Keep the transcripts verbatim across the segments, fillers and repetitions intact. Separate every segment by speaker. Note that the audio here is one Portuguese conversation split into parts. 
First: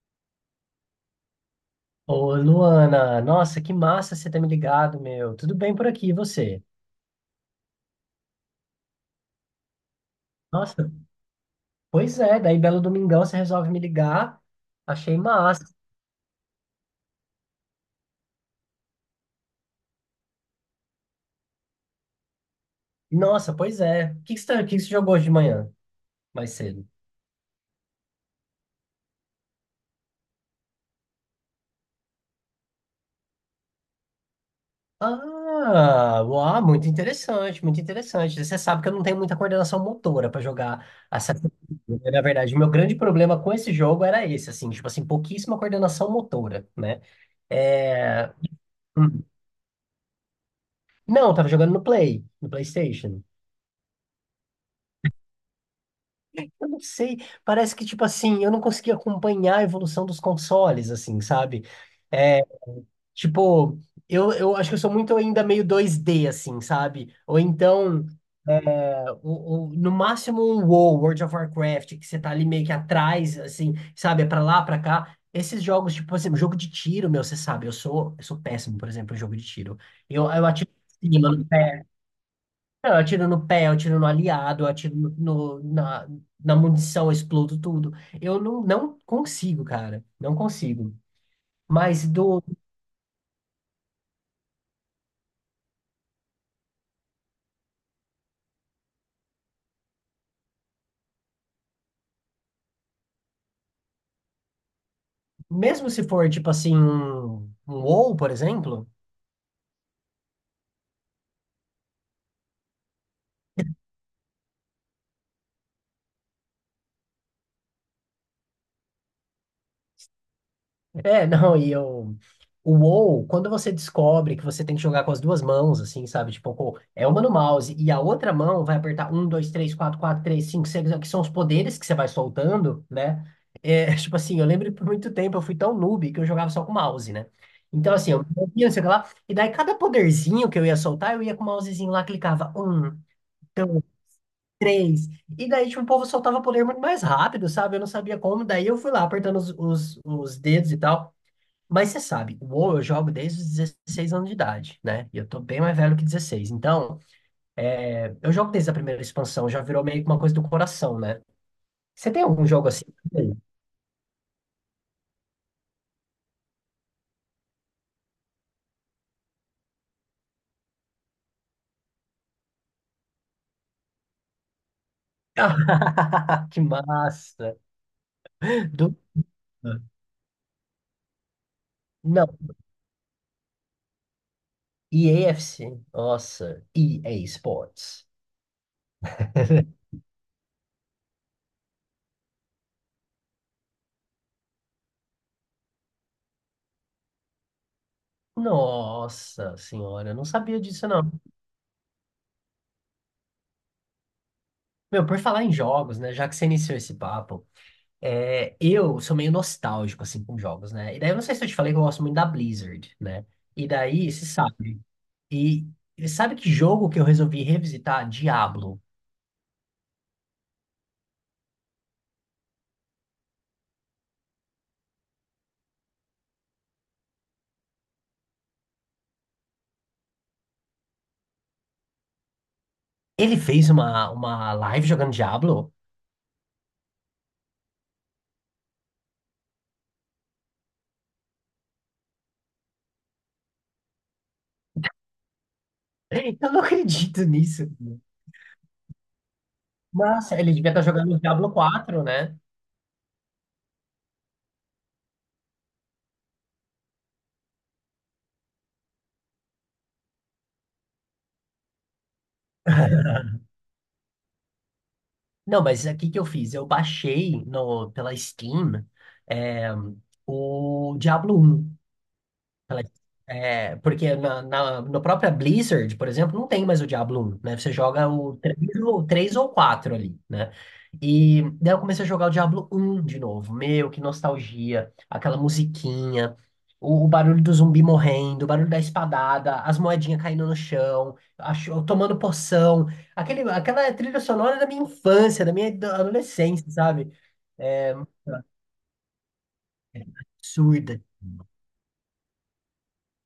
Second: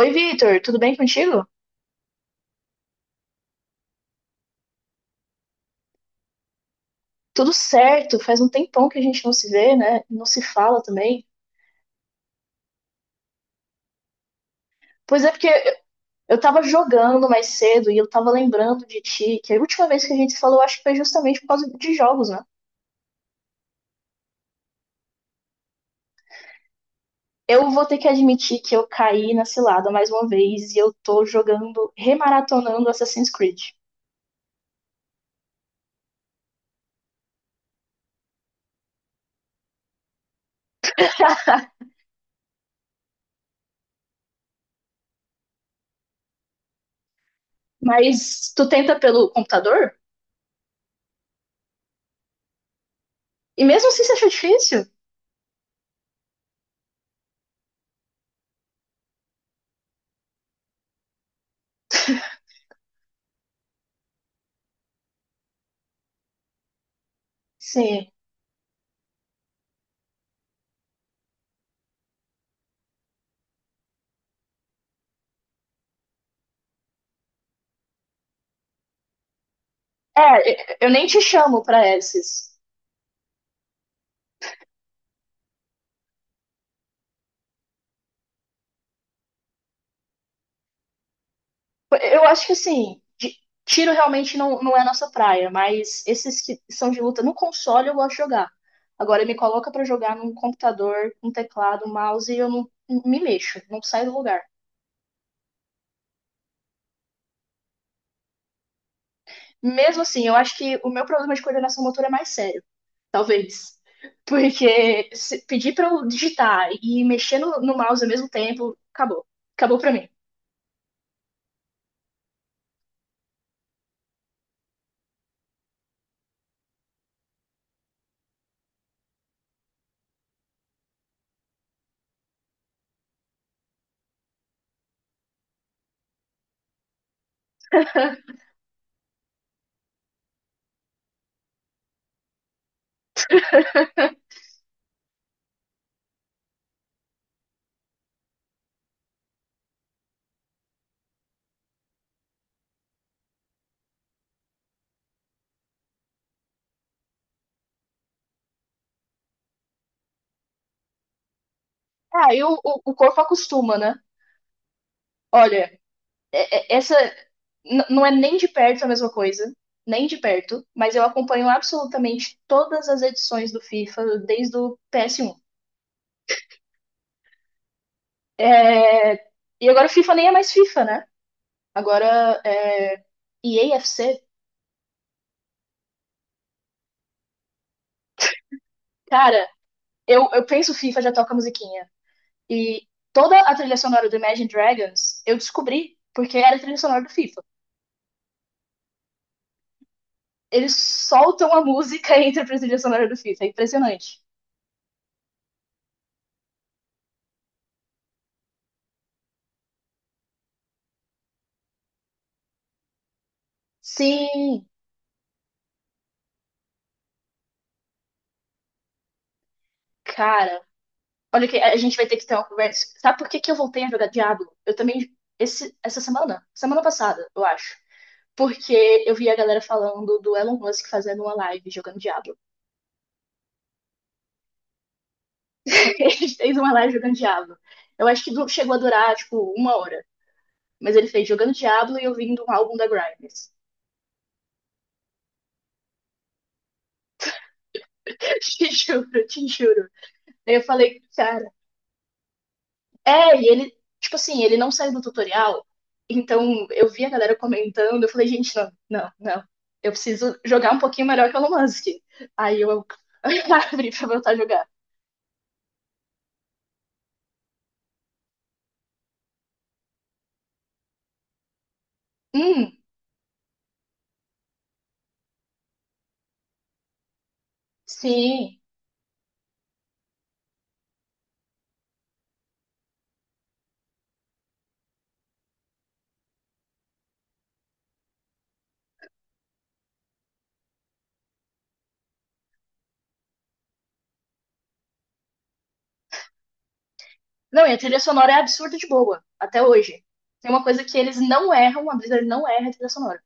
Speaker 1: Oi, Vitor, tudo bem contigo?
Speaker 2: Ô, Luana, nossa, que massa você ter me ligado, meu. Tudo bem por aqui, e você?
Speaker 1: Tudo certo, faz um tempão que a gente não se vê, né? Não se fala
Speaker 2: Nossa,
Speaker 1: também.
Speaker 2: pois é, daí belo domingão você resolve me ligar. Achei
Speaker 1: Pois é, porque
Speaker 2: massa.
Speaker 1: eu eu tava jogando mais cedo e eu tava lembrando de ti, que a última vez que a gente se falou, acho que foi justamente por causa de jogos, né?
Speaker 2: Nossa, pois é. O que que você, tá- o que que você jogou hoje de manhã, mais cedo?
Speaker 1: Eu vou ter que admitir que eu caí na cilada mais uma vez e eu tô jogando, remaratonando Assassin's Creed.
Speaker 2: Ah, uau, muito interessante, muito interessante. Você sabe que eu não tenho muita coordenação motora para jogar Assassin's Creed, né? Na verdade, o meu grande problema com esse jogo era esse, assim, tipo assim, pouquíssima coordenação motora, né? É...
Speaker 1: Mas tu tenta
Speaker 2: hum.
Speaker 1: pelo computador?
Speaker 2: Não, eu tava jogando no Play, no PlayStation.
Speaker 1: E mesmo assim você acha difícil?
Speaker 2: Eu não sei, parece que, tipo assim, eu não consegui acompanhar a evolução dos consoles, assim, sabe? É, tipo, eu, eu acho que eu sou muito ainda meio dois dê, assim, sabe? Ou então,
Speaker 1: Sim.
Speaker 2: é, o, o- no máximo um WoW, World of Warcraft, que você tá ali meio que atrás, assim, sabe? É pra lá, pra cá. Esses jogos, tipo, por exemplo, jogo de tiro, meu, você sabe, eu sou, eu sou péssimo, por exemplo, em jogo de tiro. Eu, eu atiro
Speaker 1: É, eu nem
Speaker 2: em
Speaker 1: te
Speaker 2: cima,
Speaker 1: chamo pra esses.
Speaker 2: não, eu atiro no pé, eu atiro no aliado, eu atiro no, no- na, na munição, eu explodo tudo. Eu não, não consigo, cara. Não consigo. Mas
Speaker 1: Eu
Speaker 2: do,
Speaker 1: acho que assim, de- tiro realmente não, não é a nossa praia, mas esses que são de luta no console eu gosto de jogar. Agora me coloca pra jogar num computador, um teclado, um mouse e eu não me mexo, não saio do lugar.
Speaker 2: mesmo se for, tipo assim, um, um WoW, por exemplo,
Speaker 1: Mesmo assim, eu acho que o meu problema de coordenação motora é mais sério, talvez. Porque se pedir pra eu digitar e mexer no, no mouse ao mesmo tempo, acabou. Acabou pra mim.
Speaker 2: é, não, e eu. O WoW, quando você descobre que você tem que jogar com as duas mãos, assim, sabe? Tipo, pô, é uma no mouse e a outra mão vai apertar um, dois, três, quatro, quatro, três, cinco, seis, que são os poderes que você vai soltando, né? É, tipo assim, eu lembro que por muito tempo eu fui tão noob que eu jogava só com mouse, né? Então, assim, eu movia, não sei o que lá, e daí cada poderzinho que eu ia soltar, eu ia com o mousezinho lá, clicava um, dois, três, e daí, tipo, o povo soltava poder muito mais rápido, sabe? Eu não sabia como, daí eu fui lá apertando os, os os dedos e tal. Mas você sabe, o WoW eu jogo desde os dezesseis anos de idade, né? E eu tô bem mais velho que dezesseis. Então, eu jogo desde a primeira expansão, já virou meio que uma coisa do coração, né? Você tem
Speaker 1: Ah, e
Speaker 2: algum
Speaker 1: o,
Speaker 2: jogo
Speaker 1: o
Speaker 2: assim?
Speaker 1: o corpo
Speaker 2: Tem.
Speaker 1: acostuma, né? Olha, é- é- essa n- não é nem de perto a mesma coisa, nem de perto, mas eu acompanho absolutamente todas as edições do FIFA desde o P S um.
Speaker 2: Que massa! Do...
Speaker 1: É, e agora o FIFA nem é mais FIFA, né?
Speaker 2: Não,
Speaker 1: Agora é EA FC.
Speaker 2: E A F C. Nossa, E A Sports.
Speaker 1: Cara, eu, eu penso FIFA, já toca a musiquinha. E toda a trilha sonora do Imagine Dragons eu descobri porque era a trilha sonora do FIFA.
Speaker 2: Nossa senhora, eu não sabia
Speaker 1: Eles
Speaker 2: disso, não.
Speaker 1: soltam a música entre a trilha sonora do FIFA, é impressionante.
Speaker 2: Meu, por falar em jogos, né? Já que você iniciou esse papo, É, eu sou meio nostálgico, assim, com jogos, né? E daí eu não sei se eu te falei que eu gosto muito da Blizzard, né? E daí, você
Speaker 1: Sim,
Speaker 2: sabe. E, e sabe que jogo que eu resolvi revisitar? Diablo.
Speaker 1: cara, olha, que a gente vai ter que ter uma conversa. Sabe por que que eu voltei a jogar Diablo? Eu também, esse, essa semana, semana passada, eu acho. Porque eu vi a galera falando do Elon Musk fazendo uma live jogando Diablo.
Speaker 2: Ele fez uma, uma live jogando Diablo?
Speaker 1: Ele fez uma live jogando Diablo. Eu acho que du- chegou a durar, tipo, uma hora. Mas ele fez jogando Diablo e ouvindo um álbum da Grimes.
Speaker 2: Eu não acredito nisso.
Speaker 1: Te juro, te juro.
Speaker 2: Nossa, ele
Speaker 1: Aí eu
Speaker 2: devia estar
Speaker 1: falei,
Speaker 2: jogando
Speaker 1: cara,
Speaker 2: Diablo quatro, né?
Speaker 1: é, e ele, tipo assim, ele não sai do tutorial. Então eu vi a galera comentando, eu falei, gente, não, não, não. Eu preciso jogar um pouquinho melhor que o Elon Musk. Aí eu abri pra voltar a jogar.
Speaker 2: Não, mas o que que eu fiz? Eu baixei no, pela Steam é, o Diablo um.
Speaker 1: Hum,
Speaker 2: Ela- É, porque na, na, no própria Blizzard, por exemplo, não tem mais o Diablo um, né? Você joga o três,
Speaker 1: sim.
Speaker 2: ou três ou quatro ali, né? E daí eu comecei a jogar o Diablo um de novo. Meu, que nostalgia. Aquela musiquinha, o, o barulho do zumbi morrendo, o barulho da espadada, as moedinhas caindo no chão, a cho- tomando poção. Aquele, aquela trilha sonora da minha infância, da minha ado- adolescência, sabe?
Speaker 1: Não, e a
Speaker 2: É,
Speaker 1: trilha sonora é absurda de boa, até hoje. Tem uma coisa que
Speaker 2: absurda.
Speaker 1: eles não erram, a Blizzard não erra a trilha sonora.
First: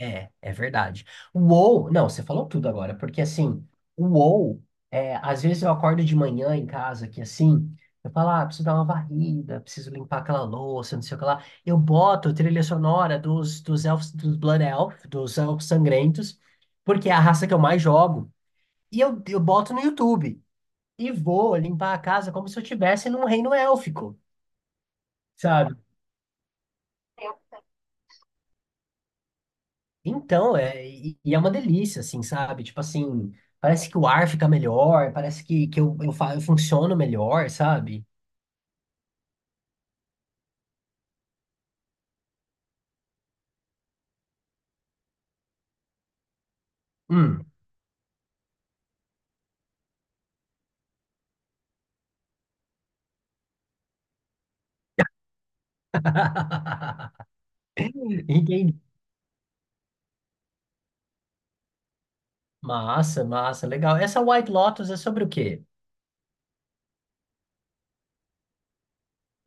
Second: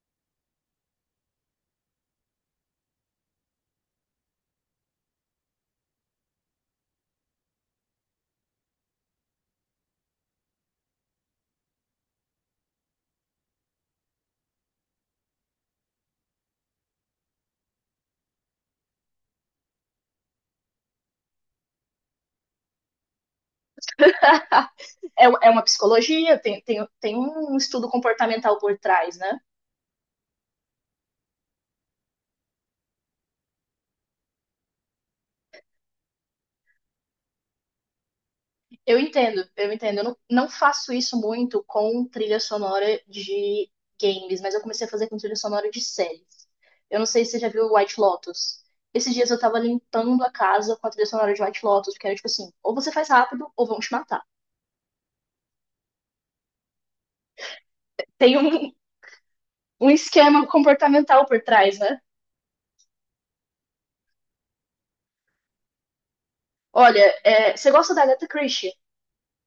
Speaker 2: É, é verdade. O WoW, não, você falou tudo agora, porque assim, o WoW, é, às vezes eu acordo de manhã em casa, que assim, eu falo, ah, preciso dar uma varrida, preciso limpar aquela louça, não sei o que lá. Eu boto a trilha sonora dos, dos elfos, dos Blood Elf, dos elfos sangrentos, porque é a raça que eu mais jogo, e eu, eu boto no YouTube, e vou limpar a casa como se eu estivesse num reino élfico,
Speaker 1: É, é uma
Speaker 2: sabe?
Speaker 1: psicologia, tem, tem, tem um estudo comportamental por trás, né?
Speaker 2: Então, é, e e é uma delícia, assim, sabe? Tipo assim, parece que o ar fica melhor, parece que, que eu, eu, fa- eu funciono melhor, sabe?
Speaker 1: Eu entendo, eu entendo. Eu não, não faço isso muito com trilha sonora de games, mas eu comecei a fazer com trilha sonora de séries. Eu não sei se você
Speaker 2: Hum.
Speaker 1: já viu White Lotus. Esses dias eu tava limpando a casa com a trilha sonora de White Lotus, porque era tipo assim, ou você faz rápido ou vão te matar. Tem um,
Speaker 2: Entendi.
Speaker 1: um esquema comportamental por trás, né?
Speaker 2: Massa, massa, legal. Essa White Lotus é sobre o quê?
Speaker 1: Olha, é, você gosta da Agatha Christie?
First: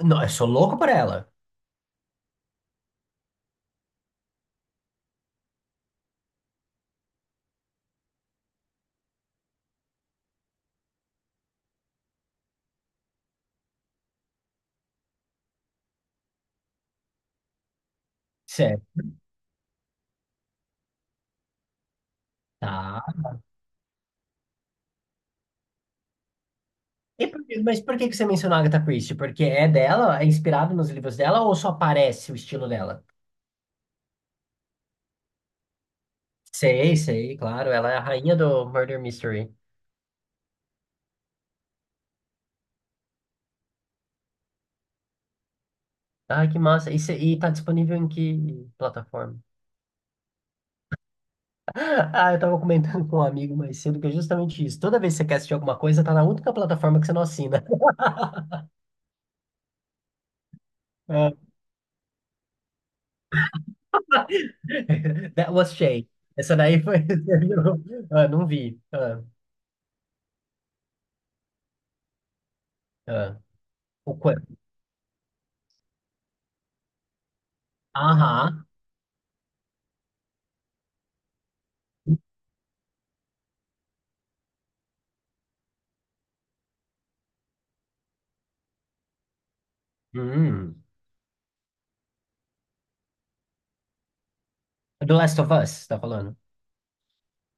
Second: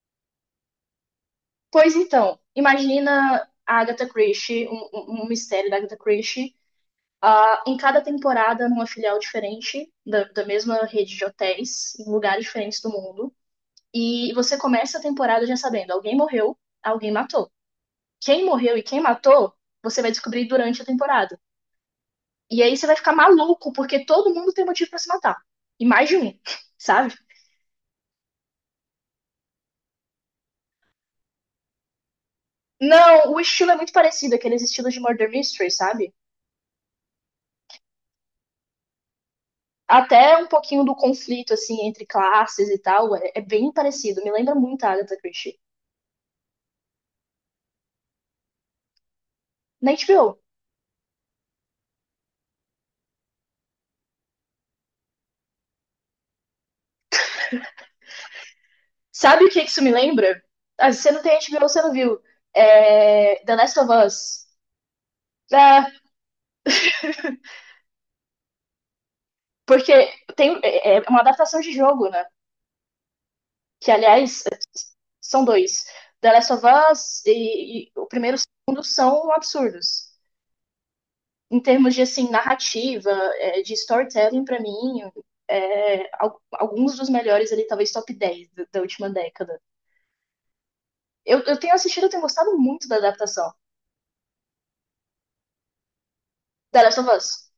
Speaker 2: Não, eu sou louco por ela.
Speaker 1: Pois então, imagina a Agatha Christie, um, um um mistério da Agatha Christie, ah, em cada temporada, numa filial diferente da, da mesma rede de hotéis, em lugares diferentes do mundo. E você começa a temporada já sabendo: alguém morreu, alguém matou. Quem morreu e quem
Speaker 2: Certo.
Speaker 1: matou, você vai descobrir durante a temporada. E aí você vai
Speaker 2: Tá.
Speaker 1: ficar maluco, porque todo mundo tem motivo pra se matar. E mais de um, sabe?
Speaker 2: E por que- mas por que que você mencionou a Agatha Christie? Porque é dela, é inspirado nos livros dela ou só aparece o estilo dela?
Speaker 1: Não, o estilo é muito parecido, aqueles estilos de Murder Mystery, sabe?
Speaker 2: Sei, sei, claro. Ela é a rainha do Murder Mystery.
Speaker 1: Até um pouquinho do conflito, assim, entre classes e tal, é, é bem parecido. Me lembra muito a Agatha Christie.
Speaker 2: Ah, que massa. E, cê- e tá disponível em que plataforma?
Speaker 1: Na H B O.
Speaker 2: Ah, eu tava comentando com um amigo mais cedo que é justamente isso. Toda vez que você quer assistir alguma coisa, tá na única plataforma que você não assina.
Speaker 1: Sabe o que que isso me lembra? Ah, se você não
Speaker 2: Ah,
Speaker 1: tem H B O, você não viu. É... The Last of Us.
Speaker 2: That was
Speaker 1: É,
Speaker 2: Shay. Essa daí foi. Ah, não vi. Ah,
Speaker 1: porque tem, é é uma adaptação de jogo, né?
Speaker 2: ah.
Speaker 1: Que,
Speaker 2: O quê?
Speaker 1: aliás, são dois. The Last of Us e, e o primeiro e o
Speaker 2: Aham.
Speaker 1: segundo são absurdos. Em termos de, assim, narrativa, é, de storytelling, pra mim, é, al- alguns dos melhores ali, talvez top dez da, da última década.
Speaker 2: Hum.
Speaker 1: Eu, eu tenho assistido, eu tenho gostado muito da adaptação.
Speaker 2: Do Last of Us, você tá falando?
Speaker 1: The Last of Us.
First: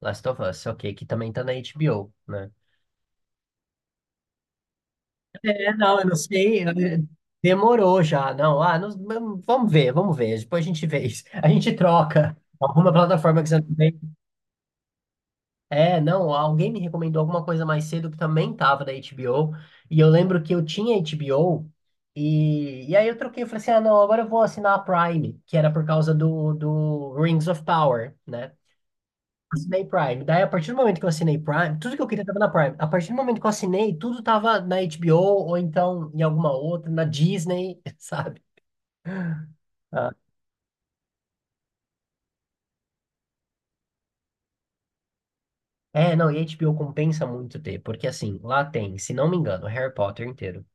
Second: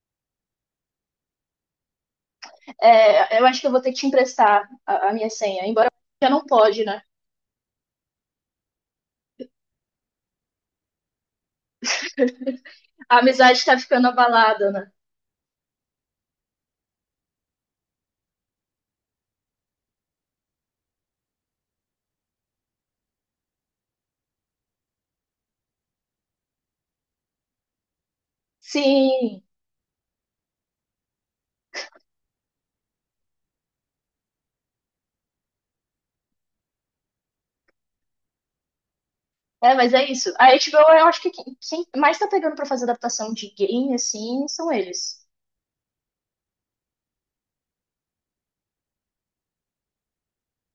Speaker 2: Last of Us, ok, que também tá na H B O, né?
Speaker 1: É, eu acho que eu vou ter que te emprestar a, a minha senha,
Speaker 2: É,
Speaker 1: embora
Speaker 2: não, eu não
Speaker 1: já não
Speaker 2: sei. eu-
Speaker 1: pode, né?
Speaker 2: eh, Demorou já, não. Ah, não- vamos ver, vamos ver. Depois a gente vê isso. A gente troca. Alguma
Speaker 1: A
Speaker 2: plataforma que você
Speaker 1: amizade
Speaker 2: não
Speaker 1: tá
Speaker 2: tem.
Speaker 1: ficando abalada, né?
Speaker 2: É, não, alguém me recomendou alguma coisa mais cedo que também tava da H B O, e eu lembro que eu tinha H B O, e, e aí eu troquei, eu falei assim, ah, não, agora eu vou assinar a Prime, que era por causa do, do Rings of Power, né?
Speaker 1: Sim,
Speaker 2: Assinei Prime. Daí, a partir do momento que eu assinei Prime, tudo que eu queria tava na Prime. A partir do momento que eu assinei, tudo tava na H B O, ou então em alguma outra, na Disney, sabe?
Speaker 1: é, mas é
Speaker 2: Ah,
Speaker 1: isso. A H B O, eu acho que quem, quem mais tá pegando pra fazer adaptação de game, assim, são eles.
Speaker 2: é, não, e H B O compensa muito ter, porque assim, lá tem, se não me engano, Harry Potter inteiro.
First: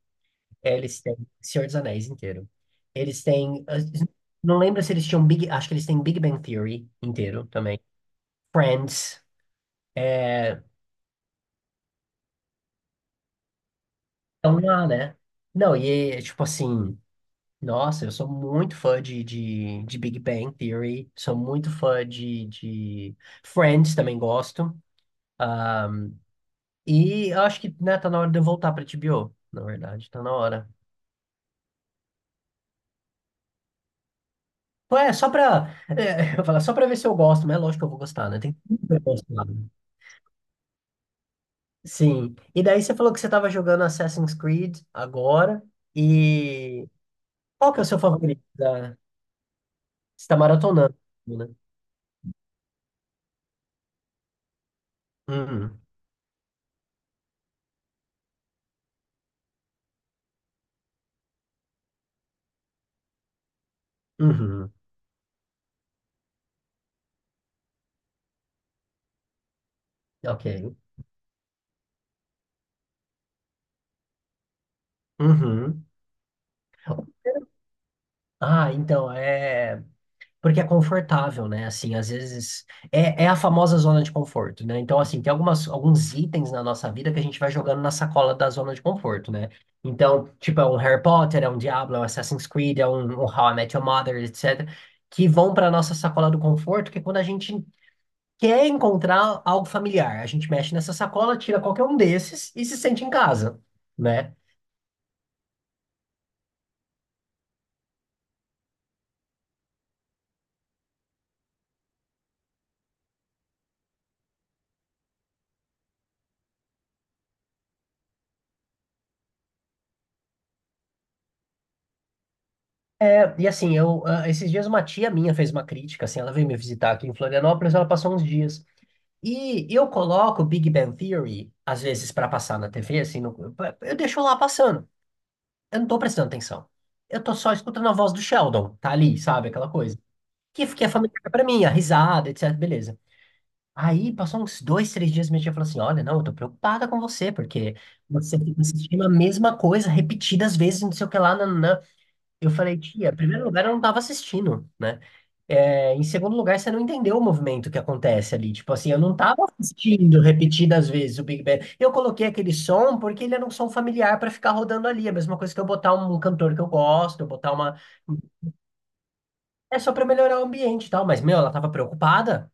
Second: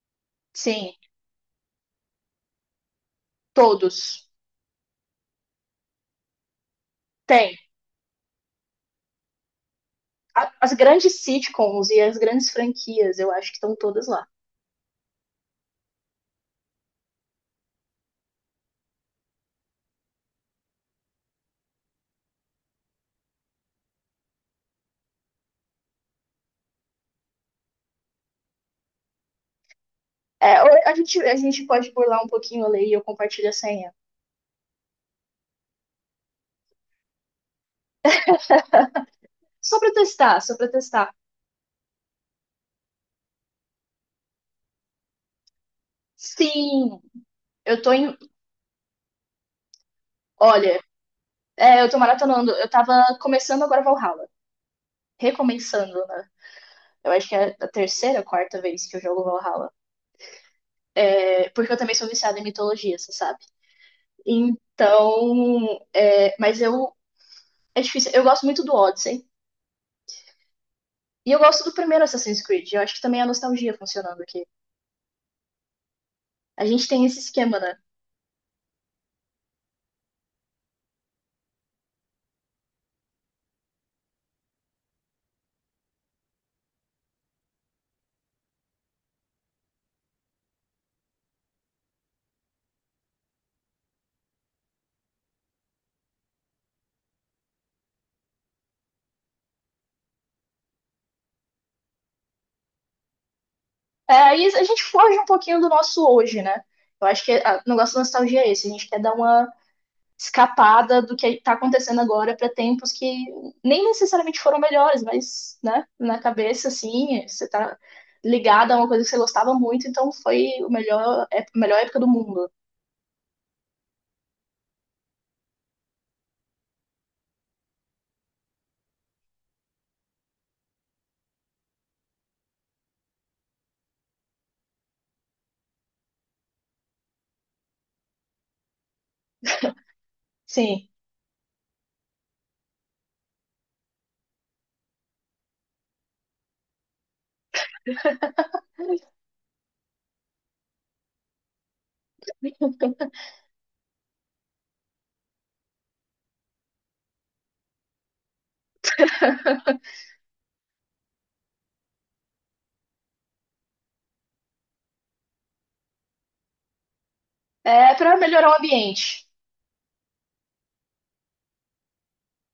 Speaker 2: É,
Speaker 1: Sim,
Speaker 2: eles têm Senhor dos Anéis inteiro. Eles têm. eh,
Speaker 1: todos.
Speaker 2: Não lembro se eles tinham Big. Acho que eles têm Big Bang Theory inteiro
Speaker 1: Tem.
Speaker 2: também. Friends.
Speaker 1: A-
Speaker 2: É,
Speaker 1: As grandes sitcoms e as grandes franquias, eu acho que estão todas lá.
Speaker 2: estão lá, né? Não, e é, tipo assim. Nossa, eu sou muito fã de, de, de Big Bang Theory. Sou muito fã de, de Friends, também gosto. Ah, e eu acho que, né, tá na hora de eu voltar pra H B O. Na verdade, tá na
Speaker 1: É, ou
Speaker 2: hora.
Speaker 1: a gente, a gente pode burlar um pouquinho a lei e eu compartilho a senha.
Speaker 2: Pô, é, só pra. É, eu ia falar, só pra ver se eu gosto, mas é lógico que eu vou gostar, né? Tem tudo pra eu gostar. Né?
Speaker 1: Só pra testar, só pra testar.
Speaker 2: Sim. E daí você falou que você estava jogando Assassin's Creed agora. E
Speaker 1: Sim,
Speaker 2: qual que
Speaker 1: eu
Speaker 2: é o
Speaker 1: tô
Speaker 2: seu
Speaker 1: em.
Speaker 2: favorito? da- Você está
Speaker 1: Olha,
Speaker 2: maratonando, né?
Speaker 1: é, eu tô maratonando. Eu tava começando agora Valhalla.
Speaker 2: Uhum.
Speaker 1: Recomeçando, né? Eu acho que é a terceira, quarta vez que eu jogo Valhalla. É, porque eu também sou viciada em mitologia, você sabe?
Speaker 2: Uhum.
Speaker 1: Então. É, mas eu. É difícil. Eu gosto muito do Odyssey.
Speaker 2: Ok.
Speaker 1: E eu gosto do primeiro Assassin's Creed. Eu acho que também é a nostalgia funcionando aqui.
Speaker 2: Uhum.
Speaker 1: A gente tem esse esquema, né?
Speaker 2: Ah, então, é. Porque é confortável, né? Assim, às vezes é, é a famosa zona de conforto, né? Então, assim, tem algumas, alguns itens na nossa vida que a gente vai jogando na sacola da zona de conforto, né? Então, tipo, é um Harry Potter, é um Diablo, é um Assassin's Creed, é um, um How I Met Your Mother, et cetera, que vão para nossa sacola do conforto, que é quando a gente quer encontrar algo familiar, a gente mexe nessa sacola, tira qualquer um desses e se sente em casa,
Speaker 1: É,
Speaker 2: né?
Speaker 1: aí a gente foge um pouquinho do nosso hoje, né? Eu acho que ah, o negócio da nostalgia é esse. A gente quer dar uma escapada do que está acontecendo agora para tempos que nem necessariamente foram melhores, mas, né, na cabeça, assim, você está ligado a uma coisa que você gostava muito, então foi o melhor, é, a melhor época do mundo.
Speaker 2: É, e assim, eu, ah, esses dias uma tia minha fez uma crítica, assim, ela veio me visitar aqui em Florianópolis, ela passou uns dias. E eu coloco Big Bang Theory, às vezes, para passar na T V, assim, no- eu deixo lá passando. Eu não tô prestando atenção. Eu tô só escutando a voz do Sheldon, tá ali, sabe, aquela coisa. Que, que é
Speaker 1: Sim.
Speaker 2: familiar pra mim, a risada, etc, beleza. Aí, passou uns dois, três dias, minha tia falou assim, olha, não, eu tô preocupada com você, porque você fica assistindo a mesma coisa repetidas vezes, não sei o que lá, nananã. Eu falei, tia, em primeiro lugar, eu não tava assistindo, né? É, em segundo lugar, você não entendeu o movimento que acontece ali. Tipo assim, eu não estava assistindo repetidas vezes o Big Bang. Eu coloquei aquele som porque ele era um som familiar para ficar rodando ali. É a mesma coisa que eu botar um cantor que eu gosto, eu botar uma.
Speaker 1: É para melhorar o ambiente.
Speaker 2: É só para melhorar o ambiente e tal. Mas, meu, ela tava preocupada.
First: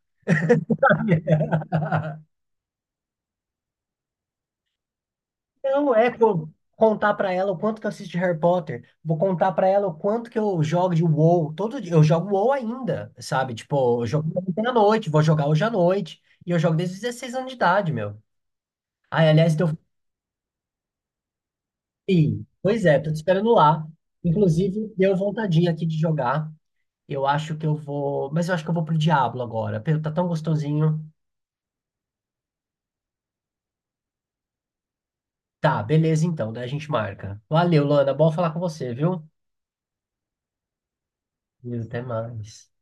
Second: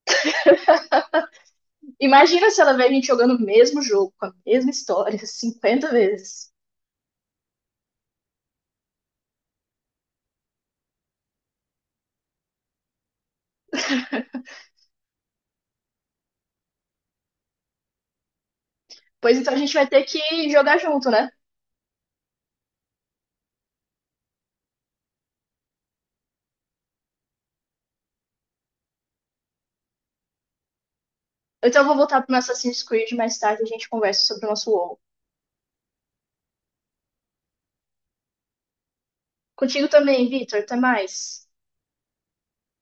Speaker 1: Imagina se ela vê a gente jogando o mesmo jogo, com a mesma história, cinquenta
Speaker 2: Não é co-
Speaker 1: vezes.
Speaker 2: contar pra ela o quanto que eu assisto de Harry Potter, vou contar pra ela o quanto que eu jogo de WoW. Todo dia eu jogo WoW ainda, sabe? Tipo, eu jogo ontem à noite, vou jogar hoje à noite. E eu jogo desde os dezesseis anos de idade, meu. Ai,
Speaker 1: Pois então a
Speaker 2: aliás, teu
Speaker 1: gente vai ter que jogar junto, né?
Speaker 2: filho. Pois é, tô te esperando lá. Inclusive, deu vontadinha aqui de jogar. Eu acho que eu vou. Mas eu acho que eu vou pro Diablo agora. Pelo, tá tão gostosinho.
Speaker 1: Então eu vou voltar pro meu Assassin's Creed mais tarde, e a gente conversa sobre o nosso WoW.
Speaker 2: Tá, beleza então, daí a gente marca. Valeu, Lana. Bom falar com você, viu?
Speaker 1: Contigo também, Vitor, até mais.
Speaker 2: E até mais.